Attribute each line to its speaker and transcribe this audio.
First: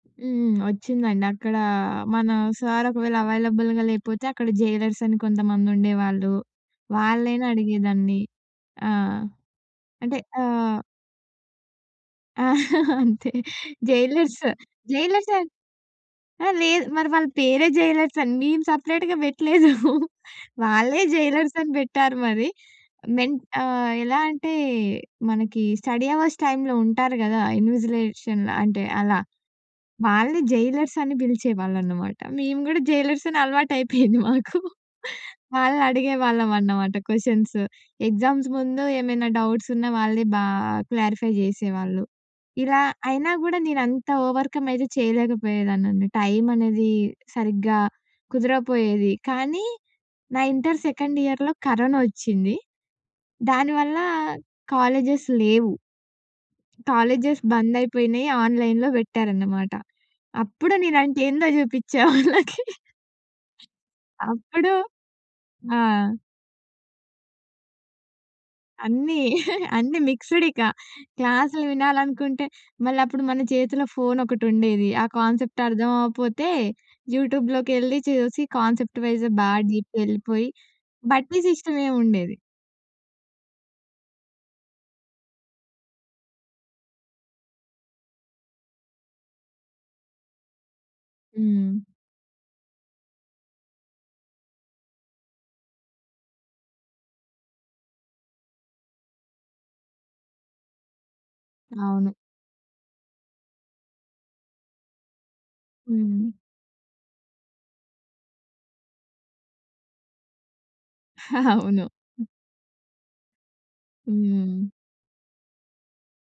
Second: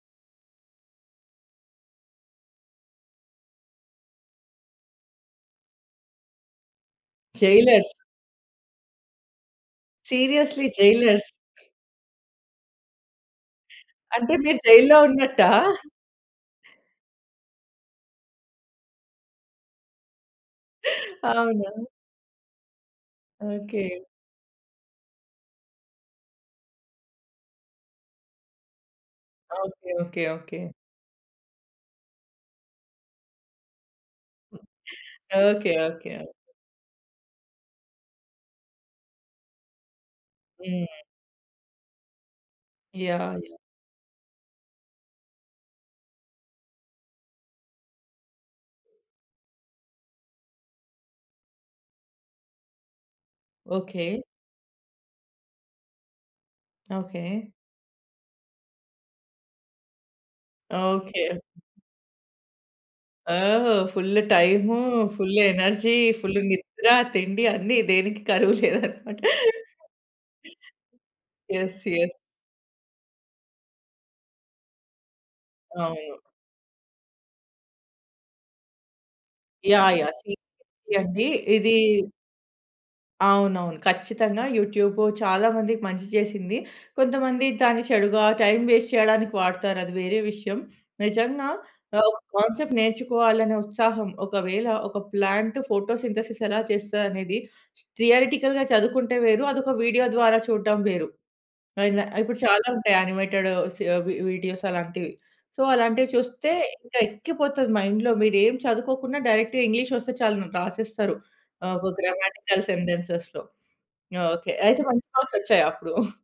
Speaker 1: హ్మ్. ఒచ్చిండి అక్కడ మన సార్ ఒకవేళ అవైలబుల్‌గా లేపోతే అక్కడ జైలర్స్ అని కొంతమందుండేవాళ్ళు. వాళ్ళనైనా
Speaker 2: జైలర్సా?
Speaker 1: అడిగేదాన్ని. ఆ! అంటే
Speaker 2: సీరియస్‌లీ
Speaker 1: ఆహ్
Speaker 2: జైలర్స్.
Speaker 1: అంతే.
Speaker 2: అంటే
Speaker 1: జైలర్స్
Speaker 2: మీరు జైల్‌లో
Speaker 1: జైలర్సే
Speaker 2: ఉన్నట్టా?
Speaker 1: ఆ! లేదు. మరి వాళ్ళ పేరే జైలర్స్ అండి. మేం సెపరేట్‌గా బెట్లేదు. వాళ్ళే జైలర్స్ అని
Speaker 2: అవునా?
Speaker 1: బెట్టారు మరి. మెన్ ఆహ్,
Speaker 2: ఓకే.
Speaker 1: ఎలా అంటే మనకి స్టడీ అవర్స్ టైమ్‌లో ఉంటారు గదా! ఇన్విజిలేషన్‌లో అంటే అలా.
Speaker 2: ఓకే. ఓకే.
Speaker 1: వాళ్ళని
Speaker 2: ఓకే.
Speaker 1: జైలర్స్ అని పిలిచేవాళ్ళన్నమాట. మేము గూడా జైలర్స్ అని అలవాటైపోయింది మాకు.
Speaker 2: హ్మ్. ఓకే. ఓకే. ఓకే.
Speaker 1: వాళ్ళనడిగేవాళ్ళం అన్నమాట క్వెషన్స్. ఎగ్జామ్స్ ముందు ఏమైనా డౌట్స్ ఉన్న వాళ్ళే బా
Speaker 2: హ్మ్.
Speaker 1: క్లారిఫై జేసేవాళ్ళు. ఇలా అయినా
Speaker 2: యాహ్! యాహ్!
Speaker 1: గూడా నేనంత ఓవర్‌కం అయితే చేయలేకపోయేదాన్నండి. టైమనేది సరిగ్గా కుదరపోయేది. కానీ నా ఇంటర్ సెకండ్ ఇయర్‌లో కరోనా ఒచ్చింది. దానివల్ల
Speaker 2: ఓకే.
Speaker 1: కాలేజేస్ లేవు. Colleges
Speaker 2: okay.
Speaker 1: బంద్ అయిపోయినియి. ఆన్‌లైన్‌లో బెట్టారన్నమాట. అప్పుడు నేనంటే
Speaker 2: ఓకే.
Speaker 1: ఏందో జూపిచ్చా వాళ్ళకి.
Speaker 2: ఓహ్! ఫుల్లు
Speaker 1: అప్పుడు
Speaker 2: టైము, ఫుల్లు
Speaker 1: ఆ!
Speaker 2: ఎనర్జీ, ఫుల్లు నిద్ర, తిండి అన్ని దేనికి కరువు
Speaker 1: అన్నీ
Speaker 2: లేదన్నమాట.
Speaker 1: అన్నీ మిక్స్డ్ ఇక. క్లాస్లు
Speaker 2: ఎస్. ఎస్
Speaker 1: వినాలనుకుంటే మళ్ళప్పుడు మన చేతిలో ఫోనొకటుండేది. ఆ కాన్సెప్ట్ అర్థం
Speaker 2: అవును.
Speaker 1: అవ్వపోతే యూట్యూబ్‌లోకెళ్లి చూసి కాన్సెప్ట్ వైజు బా
Speaker 2: యాహ్! యాహ్! సీరియస్‌లీ
Speaker 1: డీప్‌గెళ్ళిపోయి
Speaker 2: అండి.
Speaker 1: బట్టి
Speaker 2: ఇది
Speaker 1: సిస్టమే ఉండేది.
Speaker 2: అవునవును. ఖచ్చితంగా యూట్యూబు చాలా మందికి మంచి చేసింది. కొంతమంది దాన్ని చెడుగా టైం వేస్ట్ చేయడానికి వాడుతారది వేరే విషయం. నిజంగా
Speaker 1: హ్మ్.
Speaker 2: ఆహ్, ఒక కాన్సెప్ట్ నేర్చుకోవాలనే ఉత్సాహం ఒకవేళ ఒక ప్లాంట్ ఫోటోసింథసిస్ ఎలా చేస్తదనేది థియరెటికల్‌గా చదువుకుంటే వేరు. అదొక వీడియో ద్వారా చూడ్డం వేరు. అయిన
Speaker 1: అవును.
Speaker 2: ఇప్పుడు చాలా ఉంటాయి. యానిమేటెడు సి ఆహ్, వి వీడియోస్ అలాంటివి. సో అలాంటివి
Speaker 1: హ్మ్.
Speaker 2: చూస్తే ఇంకా ఎక్కిపోతది మైండ్‌లో. మీరేం చదువుకోకున్నా డైరెక్ట్‌గా ఇంగ్లీష్ ఒస్తే చాలు రాసేస్తారు. ఆహ్,
Speaker 1: అవును.
Speaker 2: ఒక
Speaker 1: హ్మ్.
Speaker 2: గ్రామాటికల్ సెంటెన్సెస్‌లో. ఓకే.
Speaker 1: హ్మ్.
Speaker 2: అయితే మంచి మార్క్స్ ఒచ్చాయా అప్పుడు?